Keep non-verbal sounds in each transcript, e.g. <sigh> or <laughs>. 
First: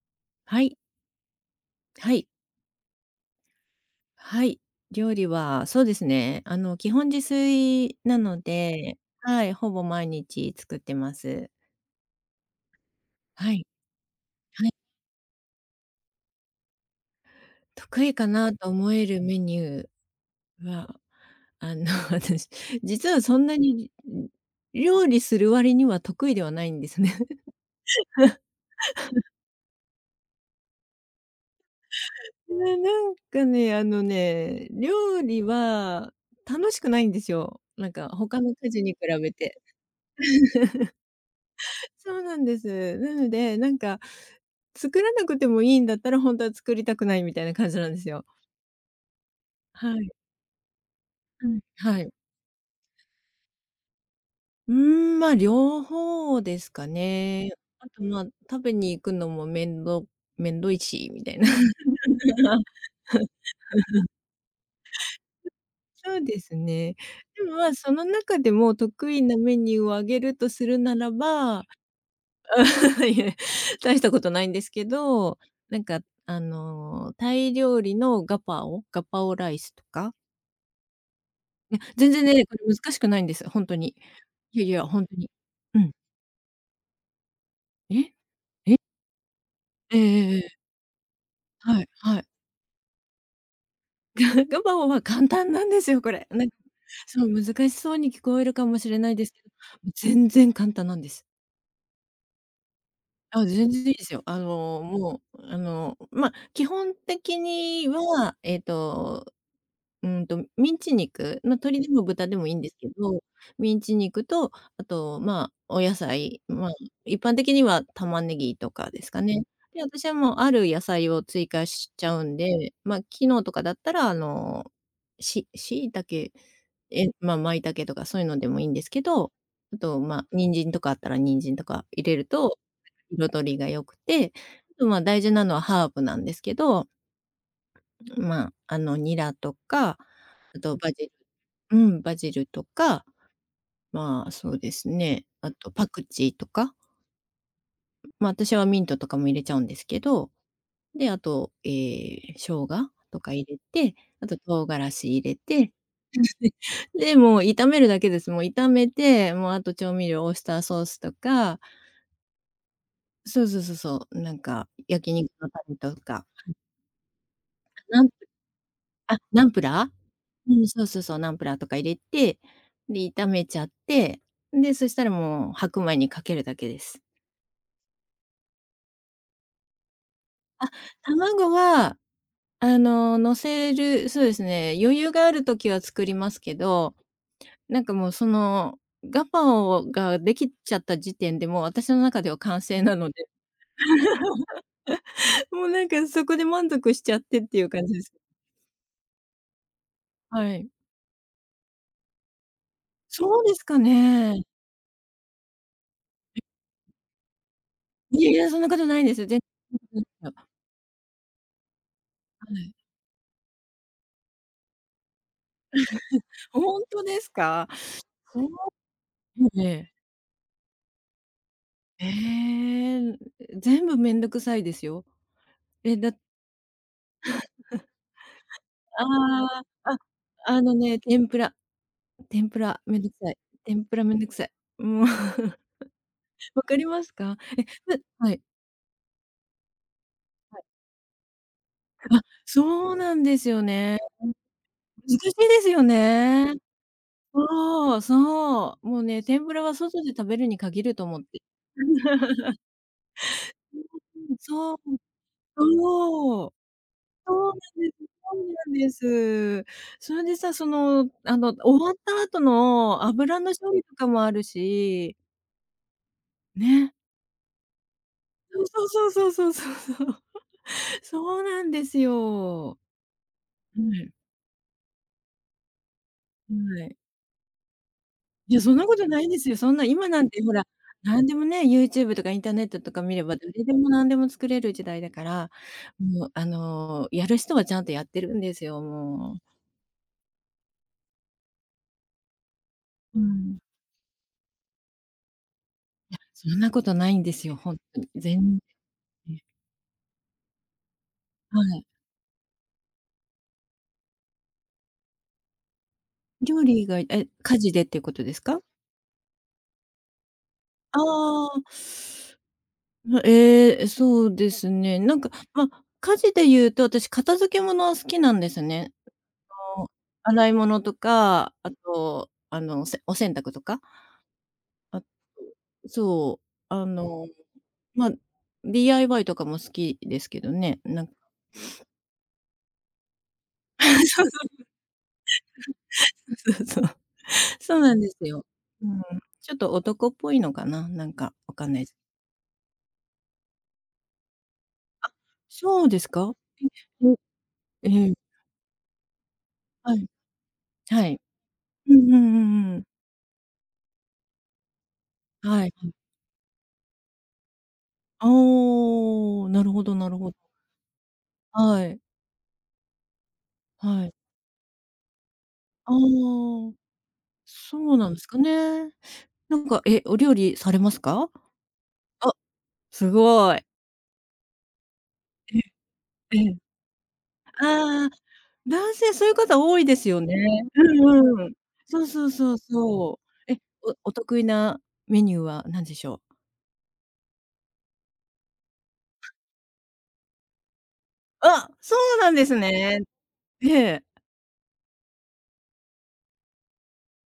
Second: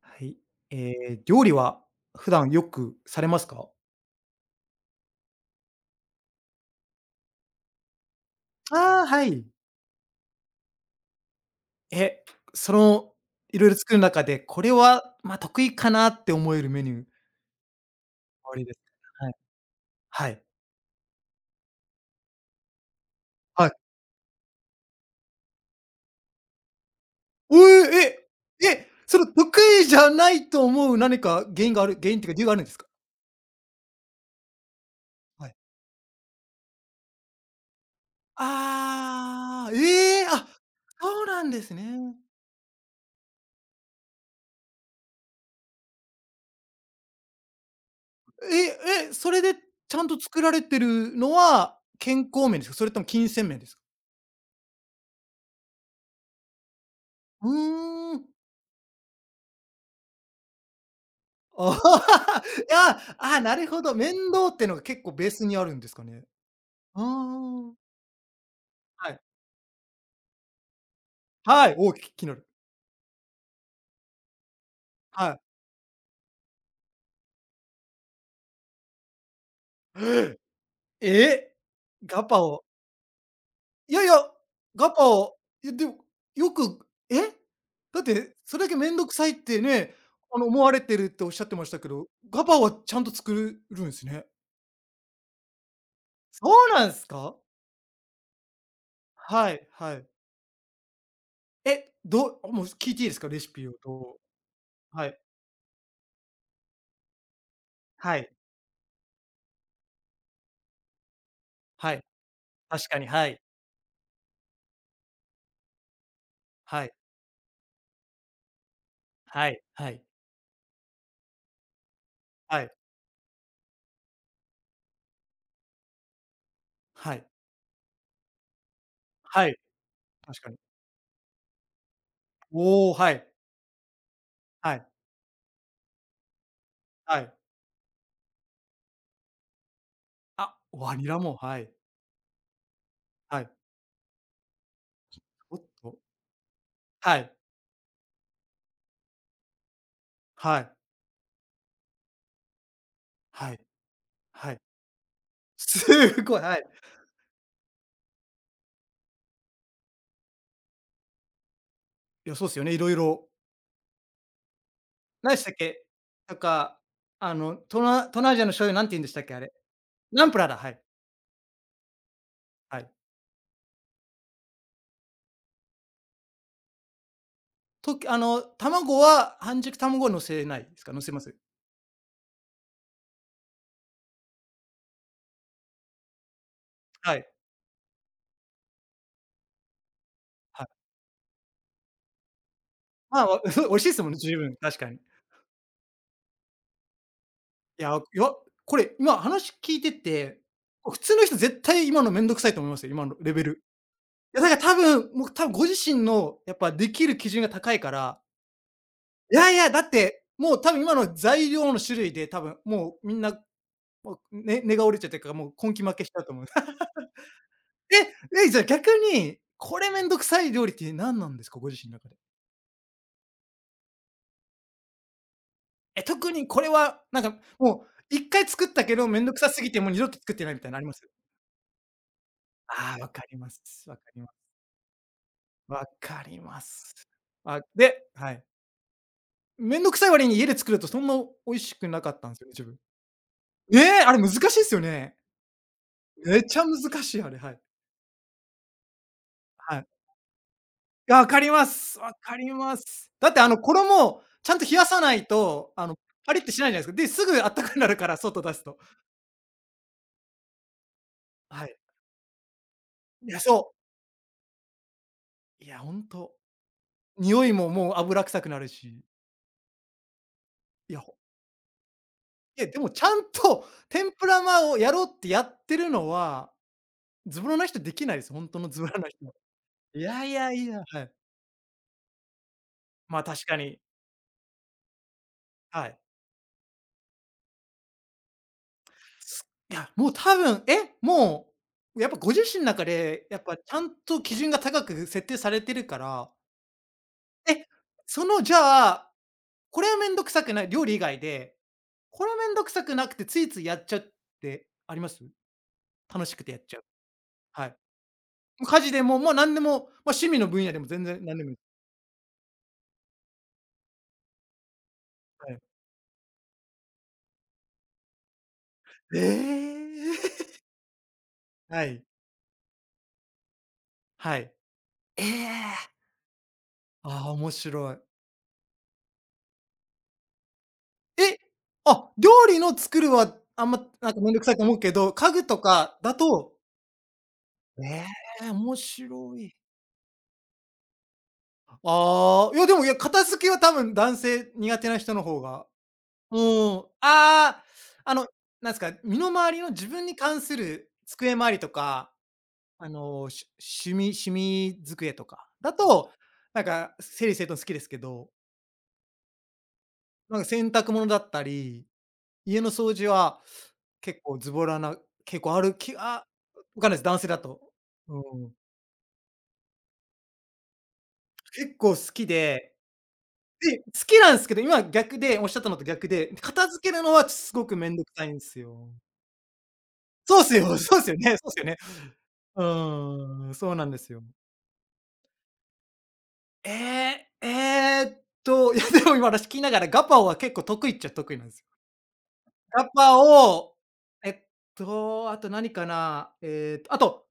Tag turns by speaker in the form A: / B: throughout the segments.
A: はい。
B: はい、
A: え料理は
B: はい、
A: 普段よくされますか？
B: はい。料理はそうですね、あの、基本自炊なので、
A: ああ、は
B: は
A: い。
B: い、ほぼ毎日作ってます。
A: え、その、
B: は
A: い
B: い、
A: ろいろ作る中で、こ
B: は
A: れ
B: い。
A: は、得意かなって思えるメニュー
B: 得意かな
A: おあり
B: と
A: です
B: 思える
A: か？はい。
B: メニュ
A: はい。
B: ーは、あの、<laughs> 私、実はそんな
A: はい。
B: に、料理する割には得意ではないんですね。
A: おえ、
B: <laughs>
A: え、え、その得意じゃないと思う何か原因がある原因っていうか理由があるんで
B: な
A: すか？
B: なんかね、あのね、料理
A: はい。
B: は楽しくないんですよ。なんか他の家事に比べて。
A: ああ、ええ、あ、そうなんです
B: そ
A: ね。
B: うなんです。なので、なんか作らなくてもいいんだったら、本当は作りたくないみたいな感じなんですよ。
A: それで
B: は
A: ちゃん
B: い。
A: と作られてるの
B: うん、
A: は
B: はい。
A: 健康面ですか？それとも金銭面ですか？
B: うーん、まあ、両方ですか
A: う
B: ね。あと、
A: ー
B: まあ、
A: ん。
B: 食べに行くのもめんど倒いしみたいな。
A: ああ、
B: <laughs>
A: <laughs> いやああ、なるほど、面倒ってのが結構ベースにあるんですか
B: そう
A: ね。
B: ですね。
A: あ
B: でも、まあ、
A: あ。
B: その中でも得
A: はい。
B: 意なメニューをあげるとするならば、
A: はい、おお、気になる。
B: <laughs> いえ、大したことないんですけ
A: は
B: ど、
A: い。
B: なんか、タイ料理のガパオライスとか。
A: え！
B: いや、全
A: ガ
B: 然
A: パ
B: ね、こ
A: オ。
B: れ難しくないんです、本当
A: い
B: に。
A: やいや、
B: いやいや、
A: ガ
B: 本
A: パ
B: 当に。
A: オ、いや、
B: う
A: で
B: ん。
A: も、よくえ？だっ
B: え？
A: て、それだ
B: え？
A: け面倒くさいってね、
B: えええええ
A: 思わ
B: え
A: れてるっておっしゃってました
B: はい
A: けど、
B: はい。
A: ガパオはちゃんと作るんすね。
B: <laughs> ガバオは簡単なんですよ、これ。なん
A: そうなんす
B: そう、
A: か？
B: 難しそうに聞こえるかもしれないですけど、
A: はいはい。
B: 全然簡単なんです。
A: え、もう聞いていいですか？レ
B: あ、
A: シピ
B: 全
A: を
B: 然いいで
A: ど
B: す
A: う
B: よ。あの、
A: はい、
B: もう、あの、ま、基本的に
A: はい、
B: は、うんと、ミンチ肉、ま、鶏で
A: はい、
B: も豚でもいいんですけ
A: 確かに、
B: ど、
A: はい、
B: ミンチ肉と、あと、まあ、お野菜、まあ、
A: はい。
B: 一般的には玉ねぎとかですかね。
A: はい、
B: で、
A: はい、
B: 私はもうある野菜を追加しちゃうん
A: はい、
B: で、ま、昨日とかだったら、あの、椎茸、え、
A: はい、
B: ま、舞茸とかそういうのでもいいんですけど、
A: はい、
B: あと、ま、
A: 確か
B: 人
A: に。
B: 参とかあったら人参とか入れると、
A: おお、はい、
B: 彩りが良くて、
A: は
B: あ
A: い、
B: と、ま、大事なのはハーブなんですけど、
A: はい。
B: まあ、あの、ニラとか、あとバジ
A: ニ
B: ル、
A: ラも、はい、
B: うん、バジルとか、
A: はい。
B: まあ、そうですね、あ
A: おっ
B: とパ
A: と、
B: クチーとか、
A: はい、
B: まあ、私はミントとかも入れちゃうんですけど、
A: はい、
B: で、あと、生姜とか入
A: は
B: れ
A: い、
B: て、あと
A: はい。
B: 唐辛子入れ
A: <laughs>
B: て、
A: すごい、はい。
B: で、もう炒めるだけです。もう炒めて、もうあと調味料、オイスターソースとか、
A: いや、そうっすよね、色々。
B: そうそうそうそう、なんか焼肉
A: 何でし
B: の
A: たっ
B: タレ
A: け？
B: とか、
A: なんか、
B: ナンプ
A: 東南アジアの醤油なんて言うんでし
B: あ、
A: たっけ、あ
B: ナン
A: れ。
B: プラー？
A: ナンプラーだ、
B: うん、
A: はい、
B: そうそうそう、ナンプラーとか入れて、
A: はい。
B: で、炒めちゃって、で、そしたらもう白米にかけるだけです。
A: あの、卵は乗せないですか？乗せます？
B: 卵は、あの、乗せるそうですね、余裕がある時は作りますけど、
A: はい、
B: なんかもうその、ガパオができ
A: はい。
B: ちゃった時点で、もう私の中では完成なの
A: まあ、
B: で、
A: <laughs> 美味しいですもんね、十分、確かに。
B: <laughs> もうなんかそこで満足しちゃってっていう
A: い
B: 感じ
A: や、
B: です。
A: いや、これ、今話聞いてて、
B: はい。
A: 普通の人絶対今のめんどくさいと思いますよ、今のレ
B: そう
A: ベル。
B: で
A: い
B: すか
A: や、
B: ね。
A: だから多分、もう多分ご自身のやっぱできる基準が高いから、
B: いやいや、そんなことないです。
A: い
B: 全
A: やいや、だっ
B: 然。
A: て、もう多分今の材料の種類で多
B: は
A: 分
B: い。
A: もうみんな、もう、根が折れちゃってるから、もう根気負けしちゃうと思う。
B: 本
A: <laughs>
B: 当ですか？そう。
A: じゃあ逆に、
B: え
A: これ
B: え。
A: めんどくさい料理って何なんですか？ご自身の
B: え
A: 中で。
B: え、全部めんどくさいですよ。え、
A: え、
B: だ
A: 特にこれはなんかもう一回作ったけ
B: あ
A: ど、めんどくさすぎてもう
B: あ、あ、
A: 二度と作ってないみ
B: あ
A: たい
B: の
A: なのありま
B: ね、
A: す？
B: 天ぷら、天ぷら
A: ああ
B: め
A: ー、
B: ん
A: わ
B: どく
A: か
B: さ
A: り
B: い。
A: ま
B: 天
A: す。
B: ぷ
A: わか
B: らめん
A: り
B: ど
A: ま
B: くさ
A: す。
B: い。もう、<laughs>
A: わかりま
B: わかりま
A: す。
B: すか？え、ふは
A: は
B: い。
A: い。めんどくさい割に家で作るとそんな美味しくなかったんすよね、自分。
B: そうなんですよ
A: ええ、
B: ね。
A: あれ難しいっすよね。
B: 難しいですよ
A: め
B: ね。
A: ちゃ難しい、あれ、はい。
B: そう、そう。もうね、天ぷらは
A: はい。
B: 外で食べるに限ると
A: いや、
B: 思っ
A: わか
B: て。
A: ります。わかり
B: <laughs>
A: ます。だってあの衣をちゃんと冷
B: そう、
A: やさないと、パリっ
B: そ
A: て
B: う。
A: しないじゃないすか。で、すぐ
B: そ
A: あったか
B: う
A: くなるから、外出す
B: なん
A: と。
B: です。そうなんです。それでさ、その、あの、
A: はい。
B: 終わった後の
A: い
B: 油
A: や、
B: の処
A: そう。
B: 理とかもあるし、
A: いや、ほんと。
B: ね。
A: 匂いももう油臭くなる
B: そう
A: し。
B: そうそうそうそうそうそう。
A: いや、
B: <laughs>
A: ほ
B: そうなんです
A: いや、
B: よ。
A: でもちゃんと
B: は
A: 天
B: い。
A: ぷらをやろうってやってるのは、
B: はい。
A: ズボラな人できないです、ほん
B: い
A: と
B: や、
A: の
B: そん
A: ズ
B: な
A: ボ
B: こ
A: ラ
B: と
A: な
B: な
A: 人
B: い
A: は。
B: ですよ。そんな
A: い
B: 今な
A: や
B: ん
A: い
B: てほ
A: や
B: ら、
A: いや、はい。
B: なんでもね、YouTube とかインターネットとか見れ
A: ま、
B: ば、
A: 確か
B: 誰で
A: に、
B: も何でも作れる時代だから、
A: はい。
B: もう、あの、やる人はちゃんとやってるんですよ、も
A: す
B: う。
A: いや、もう多分、え、もう、やっぱご自身の中
B: う
A: で、やっ
B: ん。
A: ぱちゃんと基準が高く設定されてるから、
B: そんなことないんですよ、
A: え、
B: ほんとに。
A: その、じ
B: 全
A: ゃあ、
B: 然。
A: これはめんどくさくない、料理以外で、
B: はい。
A: これはめんどくさくなくてついついやっちゃうってあります？楽しくてやっ
B: 料
A: ちゃ
B: 理
A: う。
B: 以外、え、家
A: は
B: 事
A: い。
B: でっていうことですか？
A: 家事でも、もう何でも、まあ、趣味の分野でも
B: あ
A: 全然何でもいい。
B: あ。ま、ええ、そうですね。なんか、
A: はい。
B: ま、家事で言うと、私片付け物は好きなんですね。
A: え
B: あの、洗い
A: え <laughs>。
B: 物とか、あ
A: はい、
B: と、あの、お洗濯とか、
A: はい。
B: あと、
A: ええ。
B: そう、あ
A: あ
B: の、
A: あー、面白い。
B: ま、DIY とかも好きですけどね、
A: え、あ、料理の作るはあんま、
B: <laughs>
A: なんか
B: そ
A: めんどくさいと思うけど、家具とかだ
B: うそ
A: と
B: うそうそう。そうなん
A: え
B: ですよ。
A: え、面
B: うん。
A: 白
B: ちょ
A: い。
B: っと男っぽいのかな、なんかわかんないす。
A: ああ、いやでも、いや、片付けは多分男性苦手な人の方が
B: そうですか？
A: うん。あ
B: え、
A: あ、
B: ええ、え
A: あの、
B: え、
A: なんすか、身の回りの自
B: はい。
A: 分に関する
B: はい。
A: 机周りと
B: う
A: か、
B: んうんうんうん。
A: あの、し趣味机とか
B: はい、
A: だと、なんか整理整頓好きですけ
B: あ
A: ど、
B: あ、なるほどなるほど。
A: なんか洗濯物だった
B: は
A: り
B: い、
A: 家の掃除は
B: はい。
A: 結構ズボラなある
B: あ
A: きあ、
B: あ、
A: わかんないです、男性だと。
B: そうなん
A: う
B: ですか
A: ん。
B: ね。なんか、え、お料理されますか？
A: 結構好き
B: あ、
A: で、
B: すごい。
A: で、好きなんすけど、今逆で、おっし
B: え
A: ゃったのと逆で、
B: え、ええ。
A: 片付けるのはすごくめんど
B: ああ、
A: くさいんすよ。
B: 男性そういう方多いですよね。
A: そうっすよ、<laughs> そうっすよ
B: う
A: ね
B: ん
A: そ
B: う
A: うっ
B: ん。
A: すよね。
B: そうそうそう
A: う
B: そ
A: ー
B: う。
A: ん、
B: え、
A: そうなんですよ。
B: 得意なメニューは何でしょう？
A: ええ、ええっいや、でも今話聞きながらガパオは結構得意っちゃ得意なんすよ。
B: あ、そうなんです
A: ガ
B: ね。
A: パ
B: え
A: オ、
B: え。
A: えっあと何かな、あと、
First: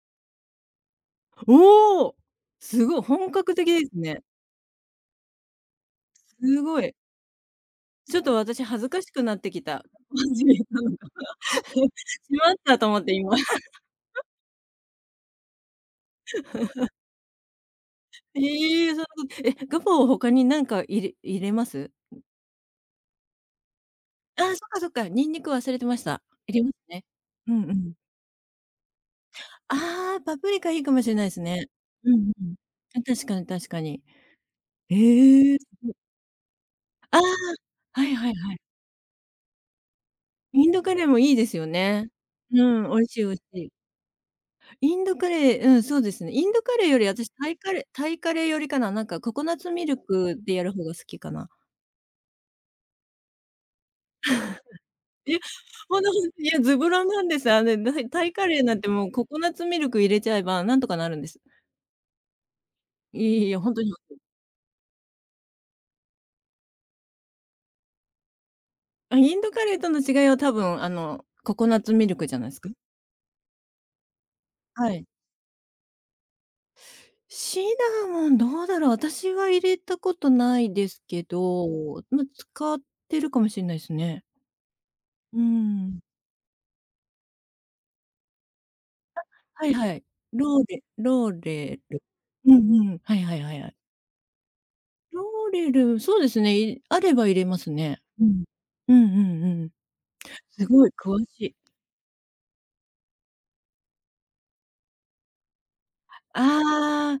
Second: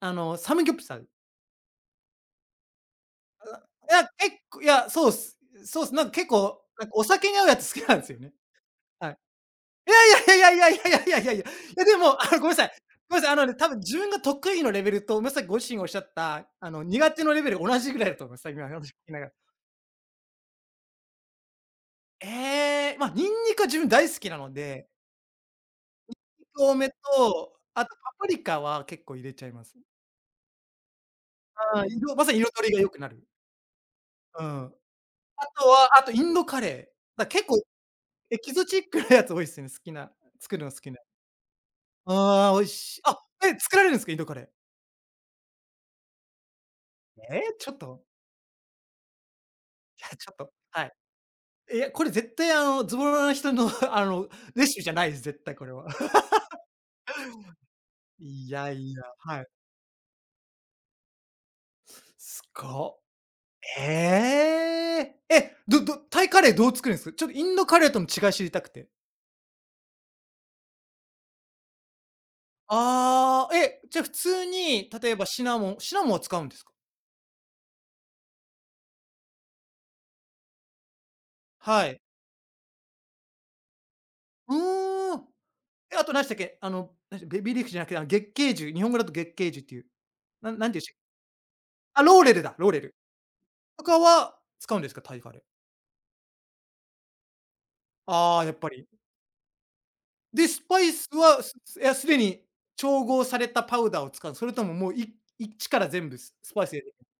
A: あの、サムギョプサル。
B: おお、すごい本格的ですね。
A: いや、そうっす。そうっす。なんか結
B: す
A: 構、
B: ご
A: なん
B: い。
A: かお酒に合うやつ好きなんです
B: ち
A: よ
B: ょっ
A: ね。
B: と私恥ずかし
A: はい。
B: くなってきた。<laughs>
A: いやい
B: 始
A: や
B: め
A: いやい
B: た
A: やいやい
B: の
A: や
B: か。
A: いやいやいや。や
B: <laughs>
A: でも、あ
B: し
A: の、ごめん
B: まっ
A: なさい。
B: たと思って
A: ごめんな
B: 今。
A: さい、あのね、多
B: <laughs>
A: 分自分が得意のレベルと、まさにご自身がおっしゃった、あの、苦手のレベル同じぐらいだと思います。今話聞
B: ええ、そう
A: きな
B: そう。
A: がら。
B: え、ガパオ他になんか入れます？
A: えま、ニンニクは自分大好きな
B: ああ、そ
A: の
B: っかそ
A: で、
B: っか、ニンニク忘れてました。入れます
A: 多め
B: ね。う
A: と、
B: んう
A: あ
B: ん。
A: とパプリカは結構入れちゃいます。
B: ああ、パプリカいいかもしれないですね。
A: ああ、
B: うんう
A: まさに
B: ん。
A: 彩りが良く
B: あ、
A: なる。
B: 確かに確かに。
A: うん。あ
B: ええ。
A: とは、あとインドカレ
B: あ
A: ー。
B: あ、
A: 結構
B: はいはい
A: エ
B: は
A: キ
B: い。
A: ゾチックなやつ多いっすね、好きな作る
B: イ
A: の
B: ン
A: 好
B: ド
A: き
B: カ
A: な。
B: レーもいいですよね。
A: ああ、
B: う
A: 美味
B: ん、美
A: しい。
B: 味しい美味し
A: え、
B: い。
A: 作られるんですか？インドカレー。
B: インドカレー、うん、そうですね。インドカレーより私
A: え
B: タイ
A: え、ち
B: カ
A: ょ
B: レ
A: っ
B: ー
A: と、
B: タイカレーよりかな、なんかココナッツ
A: <laughs> い
B: ミル
A: や、ちょっ
B: クで
A: と、
B: やる方
A: はい。
B: が好きかな。
A: いや、これ絶対あの、ズボラな人の <laughs> あの、レシピじゃないです、
B: いや、
A: 絶対これは。
B: ほんか
A: <laughs>
B: いや、ズブロなんです。あの、タイカ
A: い
B: レー
A: や
B: なんて
A: いや、
B: もうココ
A: はい。
B: ナッツミルク入れちゃえばなんとかなるんです。
A: すご。
B: いやいやいや、ほんとに。
A: ええ。え、どどタイカレーどう作るんですか？ちょっとインドカレーとの違い知りたくて。
B: あ、インドカレーとの違いは多分、あの、ココナッツミルクじゃないすか？
A: ああ、え、じゃあ普通に、
B: はい。
A: 例えばシナモンは使うんですか？
B: シナモンどうだろう、私は入れたことないですけど、
A: はい。
B: ま、使ってるかもしんないすね。
A: うーん。
B: うー
A: え、
B: ん。
A: あと何でしたっけ？あの、なんでした、ベビーリーフじゃなくて、あの、月桂樹、日本語だと月桂樹っ
B: はい
A: ていう、
B: はい。
A: なんなんていう
B: ローレル。
A: あ、ローレル
B: う
A: だ、ロー
B: ん
A: レ
B: う
A: ル。
B: ん。はいはいはいはい。
A: とかは使うんですか？タイ
B: ロ
A: カレー。
B: ーレル、そうですね、い、あれば入れますね。う
A: あ
B: ん。
A: あ、やっぱり。
B: うんうんうん。
A: で、ス
B: す
A: パ
B: ごい
A: イス
B: 詳し
A: は、
B: い。
A: いや、すでに調合されたパウダーを使う、それとももう、一から全部スパイス入れて
B: ああ、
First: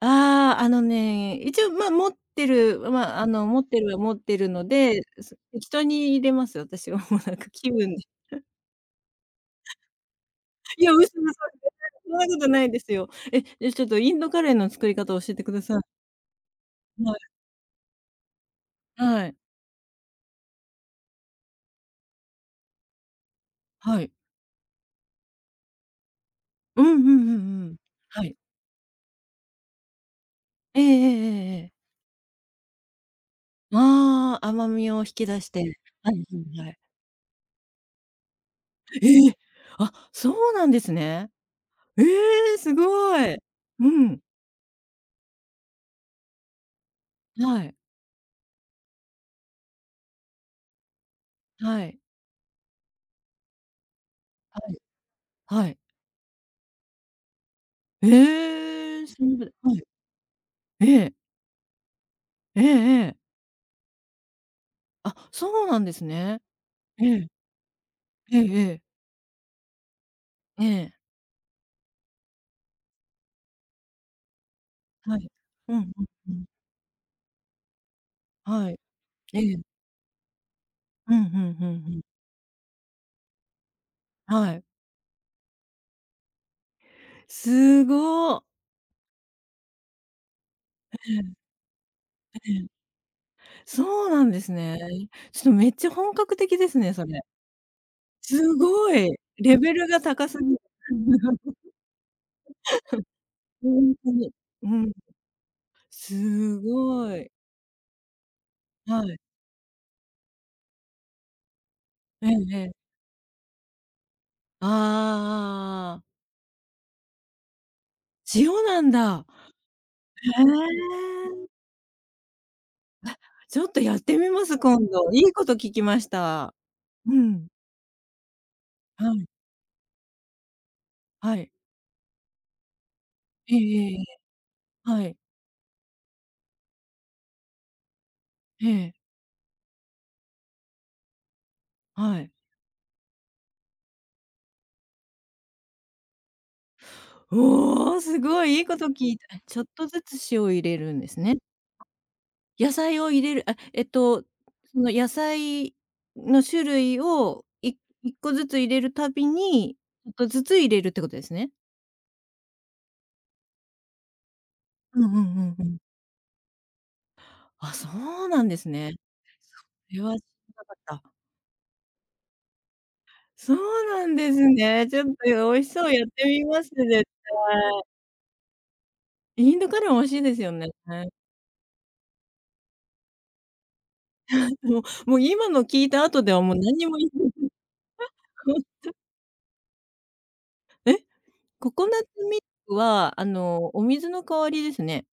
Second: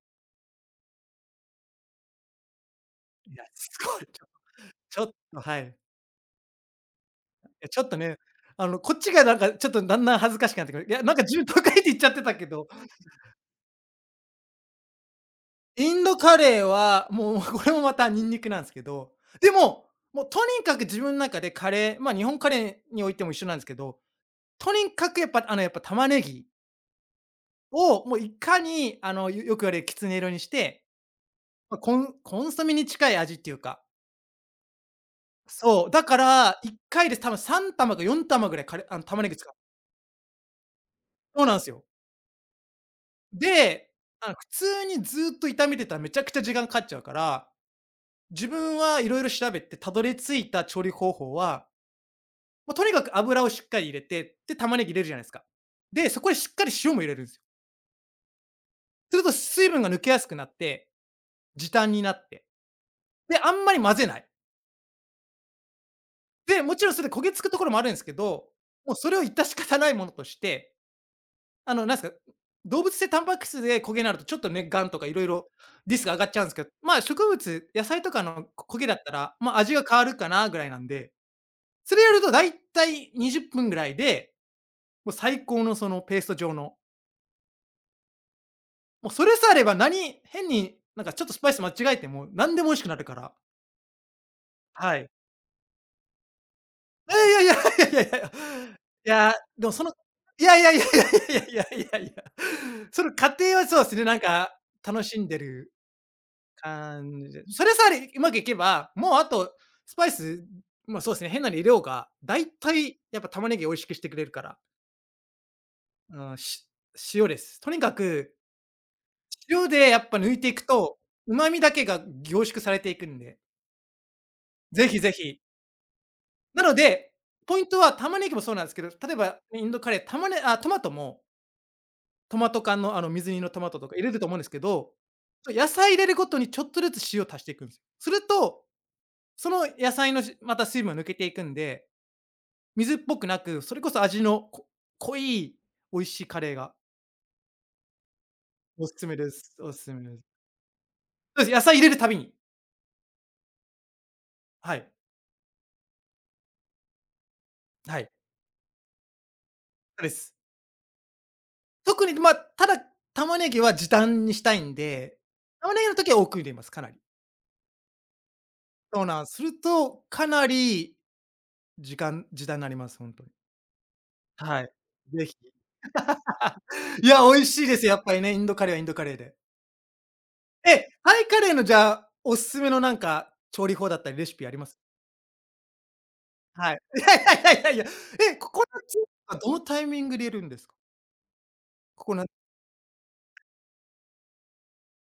B: ああ、あのね、一応、ま、持ってる、ま、あ
A: いや、
B: の、持っ
A: す
B: てるは
A: ごい、
B: 持ってるの
A: <laughs> ち
B: で、
A: ょっと、はい。
B: 適
A: い
B: 当に入れます、私は。 <laughs> もうなんか
A: や
B: 気
A: ちょっ
B: 分
A: と
B: で。
A: ね、あの、こっちがなんかちょっとだんだん恥ずかしくなって
B: <laughs>
A: く
B: い
A: る。
B: や、
A: い
B: 嘘
A: や、な
B: 嘘、
A: ん
B: <laughs>
A: か
B: 絶
A: 自分都会って
B: 対
A: 言っち
B: そ
A: ゃっ
B: ん
A: て
B: な
A: た
B: こ
A: け
B: とな
A: ど、
B: いですよ。え、じゃ、ちょっとインドカレーの作り方教えてください。
A: インドカレーは、
B: はい、
A: もう、これもまたニンニクなんですけど、
B: はい、
A: でも、もうとにかく自分の中でカレー、まあ、日本カレーにおいても一緒なんですけど、
B: はい。
A: とにかくやっぱ、あの、やっぱ玉ねぎ
B: うんうんうんうん。
A: を、もう
B: は
A: い
B: い。
A: かに、あの、よく言われるきつね色にし
B: ええ
A: て、
B: ええええええ。
A: ま、コンソメに近い味っていうか、
B: ああ、甘みを引き出して。
A: そう、だ
B: はい
A: か
B: はい
A: ら、
B: は
A: 1
B: い。
A: 回で多分3玉か4玉ぐらいあの、玉
B: え
A: ね
B: え、
A: ぎ使う。
B: あ、そうなんですね。
A: そうなんすよ。
B: ええ、すごい。う
A: で、
B: ん、
A: あの、普通にずっと炒めてたらめちゃくちゃ時間かかっちゃうから、
B: はい。
A: 自分は色々調べてたどり着いた調理方法は、
B: はい。
A: もうとにかく油をしっかり入れて、で、
B: は
A: 玉
B: い。
A: ねぎ入れるじゃないすか。
B: はい。
A: で、そこでしっかり塩も入れるんすよ。
B: ええ、
A: す
B: そ
A: ると
B: のぐ、
A: 水
B: はい。
A: 分が抜けやすくなって、
B: ええ。
A: 時短になって、
B: ええええ。
A: で、あんまり混ぜない。
B: あ、そうなんですね。
A: で、もちろんそ
B: え
A: れで焦
B: え。
A: げつくところもあるんですけ
B: ええ
A: ど、
B: ええ。
A: もうそれを致し方ないものとし
B: え
A: て、
B: え。
A: あの、なんすか、動物性タンパク質で焦げになるとちょっとね、癌とか
B: は
A: 色
B: い。
A: 々
B: うん
A: リ
B: う
A: ス
B: ん
A: ク上がっ
B: う
A: ちゃ
B: ん。
A: うんすけど、まあ、植物、野菜とかの
B: はい。
A: 焦げだったら、
B: え
A: ま、
B: え。
A: 味が変わるかなぐらいなんで、
B: うんふんふんふ
A: そ
B: ん。
A: れやるとだいたい20分ぐらいで、
B: はい。
A: もう最高のそのペースト状の、
B: すご。
A: もうそれさえあれば変にちょっとスパイス間違えても
B: え
A: 何でも美味
B: え。
A: しくなるから、
B: そうなんですね。
A: はい。
B: ちょっとめっちゃ本格的ですね、そ
A: い
B: れ。
A: やいやいやいやいやいや。
B: すご
A: い
B: い。
A: や、
B: レ
A: で
B: ベ
A: もそ
B: ル
A: の
B: が高す
A: い
B: ぎる。
A: やいやいやいやいやい
B: <laughs>
A: やいやいや。その過程は
B: ほ
A: そうで
B: ん
A: すね、
B: と
A: なん
B: に。
A: か
B: うん。
A: 楽しんでる
B: すご
A: 感
B: い。
A: じで。それさえうまくいけば、
B: は
A: もう
B: い。
A: あとスパイス、ま、そうですね、変なの入れようが、
B: ええ
A: 大
B: ええ。
A: 体やっぱ玉ねぎ美味しくしてくれるから。
B: ああああああ。
A: うん、塩です。とにかく
B: 塩なんだ。
A: 塩でやっぱ
B: へ
A: 抜いていくと、
B: え。
A: 旨味だけが凝縮されていくんで、
B: ちょっとやってみます、今
A: ぜひ
B: 度。
A: ぜ
B: いい
A: ひ。
B: こと聞きました。
A: なので、
B: うん。
A: ポイントは玉ねぎもそうなんですけど、
B: は
A: 例え
B: い、
A: ばインドカレー、玉ねあ、トマトも
B: はい。
A: トマト缶のあの水煮の
B: ええ
A: トマト
B: え
A: と
B: え
A: か
B: え
A: 入
B: え。
A: れると思うんですけど、
B: はい。
A: 野菜入れるごとにちょっとずつ塩足していくんですよ。すると、
B: ええ、
A: その野菜のまた水分が抜けていくんで、
B: はい。
A: 水っぽくなく、それこそ味のこ濃い美味しいカレーが
B: おお、すごいいいこと
A: おす
B: 聞
A: すめ
B: いた。
A: で
B: え、
A: す。
B: ちょっ
A: おす
B: と
A: す
B: ず
A: めで
B: つ
A: す。
B: 塩を入れるんですね。
A: そうです、野菜入れるたびに。
B: 野菜を入れる、あ、えっと、
A: は
B: その
A: い。
B: 野菜の種類を
A: はい。
B: 1個ずつ入れるたびに、
A: そ
B: ち
A: う
B: ょ
A: で
B: っと
A: す。
B: ずつ入れるってことですね？
A: 特に、まあ、ただ玉ねぎは時短にしたいん
B: うんうん
A: で、
B: うんう
A: 玉
B: ん。
A: ねぎの時は多く入れます、かなり。
B: あ、そうなんですね。
A: そうなんす。る
B: それ
A: と、
B: は知
A: かな
B: らな
A: り
B: かった。
A: 時短になります、ほんとに。
B: そうなんです
A: はい。
B: ね。ちょっと
A: 是非。
B: 美味しそう、やってみます、絶対。
A: いや、美味しいですよ、やっぱりね、インドカレーはインドカレーで。
B: インドカレー美味しいですよね。
A: え、
B: <laughs>
A: タイカレーのじゃあ、おすすめのなんか、調理法だったりレシピあります？
B: もうもう今の聞いた後ではもう
A: は
B: 何
A: い。
B: にも
A: <laughs> い
B: 言
A: や
B: えない。
A: いやいやいやいや。え、ココナッ
B: <laughs>
A: ツはどのタイミングで入れるんですか？
B: ココナッ
A: ココ
B: ツ
A: ナ
B: ミルクは、あの、お水の代わりですね。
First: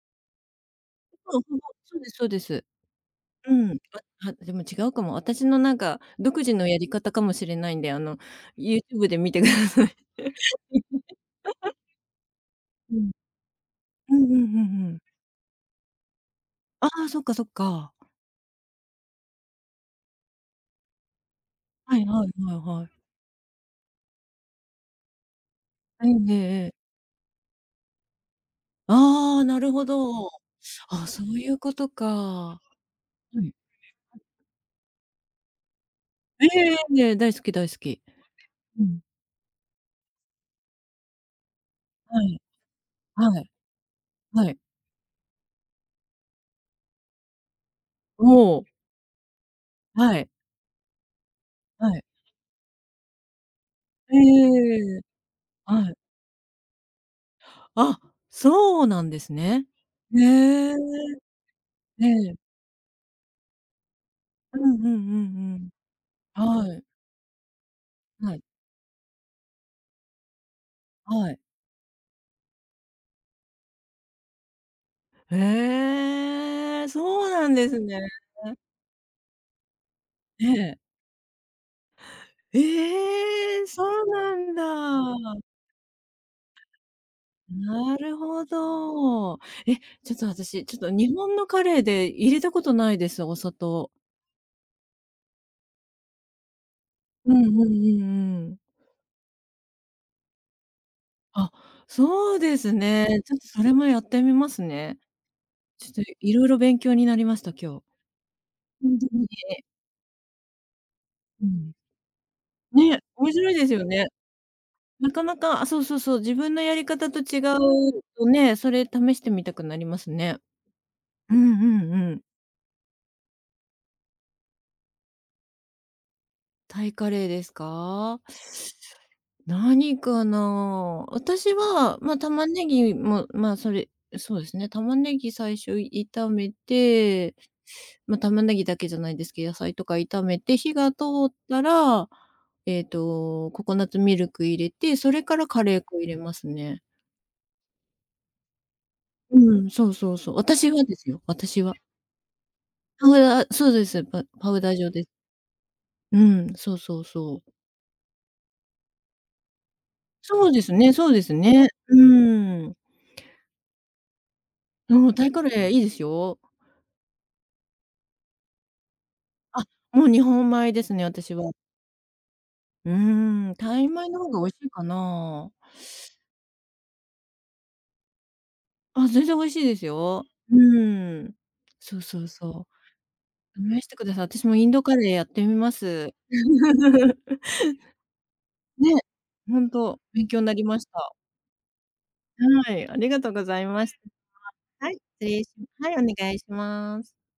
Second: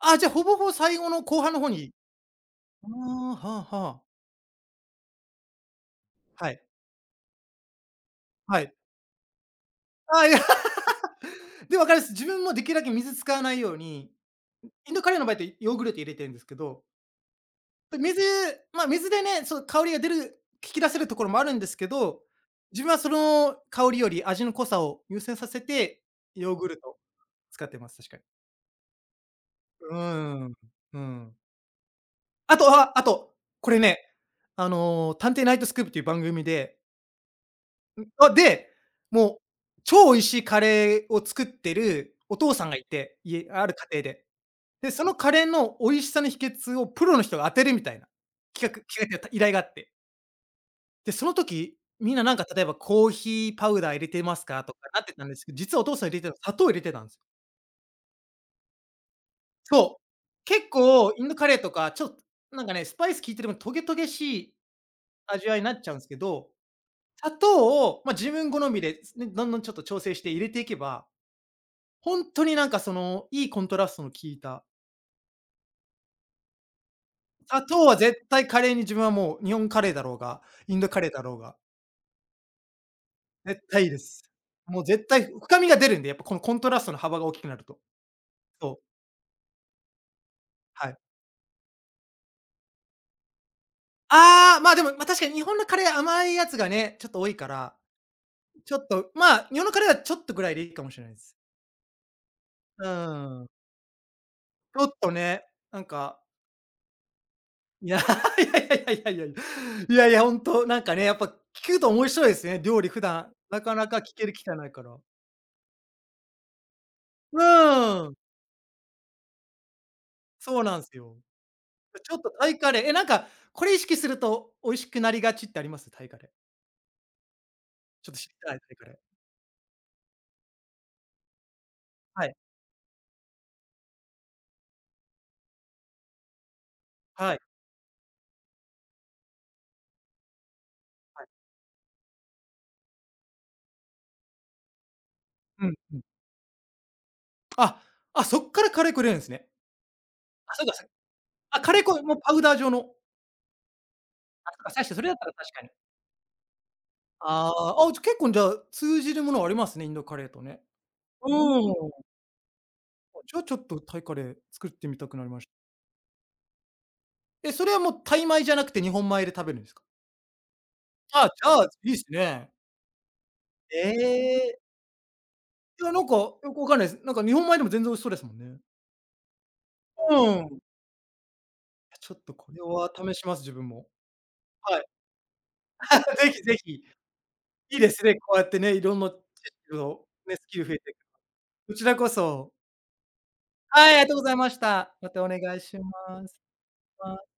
A: あ、じゃあ、ほぼほぼ最後の
B: ほ
A: 後
B: ぼ
A: 半
B: ほ
A: の
B: ぼ、
A: 方に。
B: そうですそうです。
A: ああ、
B: う
A: はあ
B: ん。
A: はあ。
B: あ、あ、でも違うかも。私のなんか独
A: は
B: 自
A: い。
B: のやり方かもしれないんで、あの、
A: はい。
B: YouTube で見てください。
A: あ、いや、で、分かります。自分もできるだけ
B: うん。
A: 水使わないように、
B: うんうんうんう
A: イン
B: ん。
A: ドカレーの場合ってヨーグルト入れてるんですけど
B: ああ、そっかそっか。
A: で、水まあ、水でね、そう香りが出る引き出せるところもあるんですけ
B: はい
A: ど、
B: はいはい
A: 自
B: はい。
A: 分はその香りより味の濃さを優先させて、
B: ええ
A: ヨーグ
B: え
A: ル
B: え。
A: トを使ってます、確かに。
B: ああ、なるほ
A: う
B: ど。
A: ーん、う
B: あ、そ
A: ん。
B: ういうこと
A: あ
B: か。
A: とはあと、
B: はい。
A: これね、あの、探偵ナイトスクープっていう番
B: え
A: 組
B: ええ
A: で
B: えええ、大好き大好き。
A: で、
B: うん。
A: もう超美味しいカレーを作ってる
B: は
A: お
B: い、
A: 父さんがいて、
B: はい、
A: ある家庭で。
B: はい。
A: で、そのカレーの美味しさの秘訣をプロの人が当てるみたいな
B: もう、
A: 企画っていうか、依頼があって。
B: はい、
A: で、その時、
B: はい。
A: みんななんか例えば「コーヒーパウダー入れ
B: ええええ
A: てますか？」と
B: え
A: か
B: えええ。
A: なってたんですけど、実はお
B: はい。
A: 父さん入れてた砂糖入れてたんですよ。
B: あ、そうなんですね。
A: そう。
B: へ
A: 結構
B: え。
A: インドカレーとか、ち
B: え
A: ょっと
B: え。
A: なんかね、スパイス効いてるもトゲトゲしい
B: うんうんう
A: 味
B: ん
A: わ
B: う
A: いに
B: ん。
A: なっちゃうんですけど、
B: はい、
A: 砂糖を、まあ、自
B: はい、
A: 分好みで、ね、どんどんちょっと調整して入れていけば、
B: はい。
A: 本当になんかその、いいコントラストの効いた、
B: へえ、そうなん
A: 砂
B: です
A: 糖は
B: ね。
A: 絶対カレーに自分はもう日本カレーだろうが、
B: え
A: イ
B: え。
A: ンドカレーだろうが、
B: え
A: 絶
B: え、そ
A: 対いいで
B: う
A: す。
B: なん
A: もう絶対
B: だ。
A: 深みが出るんで、やっぱこのコントラストの幅が大きくなると。
B: なるほ
A: そう、
B: ど。え、ちょっと私、ちょっと
A: はい。
B: 日本のカレーで入れたことないです、お砂糖。
A: ああ、まあ、でも、ま、確かに日本のカレー甘いやつがね、ちょっと多
B: う
A: い
B: ん
A: か
B: うんう
A: ら、
B: んうん。
A: ちょっと、まあ、日本のカレーはちょっとぐらいでいいかもしれないです。
B: あ、そうです
A: う
B: ね。ちょっ
A: ー
B: と
A: ん。
B: それもやってみます
A: ちょっ
B: ね。
A: とね、なん
B: ちょっと
A: か、
B: 色々勉強になりました、今
A: いや、
B: 日。
A: <laughs> い
B: ほ
A: や
B: ん
A: い
B: と
A: やいやいやいや
B: に、
A: いや。いやいや、ほんと、なんかね、やっぱ
B: うん。
A: 聞くと面白いですね、料理
B: ね、
A: 普
B: 面
A: 段、
B: 白い
A: な
B: です
A: か
B: よ
A: なか
B: ね。
A: 聞ける機会ないから。
B: なかなか、あ、そうそうそう、自分のやり方と違
A: う
B: う
A: ーん、
B: とね、それ試してみたくなりますね。
A: そうなんすよ。
B: うんうんう
A: ちょ
B: ん。
A: っとタイカレー、え、なんか、これ意識すると美味しくなりがちってあります？タイカレー。
B: タイカレーです
A: ちょっと
B: か？
A: 知りたい、タイカレー。
B: 何かな？私は、まあ、
A: はい、
B: 玉ねぎも、まあ、そうですね、玉ねぎ最初炒めて、
A: はい。
B: まあ、玉ねぎだけじゃないですけど、野菜とか炒めて、火が通ったら、えっと、ココナッツミルク入れて、それからカ
A: うん
B: レー
A: う
B: 粉
A: ん。
B: 入れますね。
A: あ、あ、そっからカレーくれるんすね。
B: うん、そうそうそう。
A: あ、そう
B: 私
A: か
B: はですよ、私
A: カ
B: は。
A: レー粉、もうパウダー状の。
B: パウダー、そうです、パ
A: あ、そ
B: ウ
A: っ
B: ダ
A: か、
B: ー状
A: 確か
B: で
A: そ
B: す。
A: れだったら確かに。
B: うん、そうそうそ
A: あ
B: う。
A: あ、あ、じゃ、結構じゃあ、通じるものありますね、インドカレーと
B: そう
A: ね。
B: ですねそうで
A: う
B: すね。
A: ー
B: う
A: ん。
B: ん。
A: じゃあ、ちょっとタイカレー作ってみた
B: うん、
A: く
B: タ
A: なり
B: イカ
A: まし
B: レ
A: た。
B: ーいいですよ。
A: え、それはもうタイ米じゃなくて日本米で食べるん
B: あ、
A: ですか？
B: もう日本米ですね、
A: あ、じ
B: 私は。
A: ゃあ、いいっすね。
B: うーん、タ
A: え
B: イ米の方が美味
A: え。
B: しいかな。
A: いや、なんか、よくわかんないです。なんか日本米でも全然美味しそうですもんね。
B: あ、全然美味しいですよ。
A: うん。
B: う
A: い
B: ーん。そ
A: や、
B: う
A: ちょ
B: そ
A: っ
B: う
A: と
B: そ
A: これ
B: う。
A: は試します、自分
B: 試し
A: も。
B: てください。私もイン
A: は
B: ド
A: い。
B: カレーやってみます。
A: <laughs> ぜひぜひ。い
B: <laughs>
A: いですね、こうやってね、いろん
B: ね、
A: な知
B: ほん
A: 識
B: と、
A: を
B: 勉
A: ね、
B: 強
A: ス
B: にな
A: キ
B: り
A: ル増え
B: まし
A: て。
B: た。
A: こちらこそ。
B: はい、ありがとうございま
A: は
B: し
A: い、ありがとうございまし
B: た。は
A: た。
B: い、失
A: またお願
B: 礼し
A: いし
B: はい、お
A: ま
B: 願
A: す。
B: いします。
A: はい。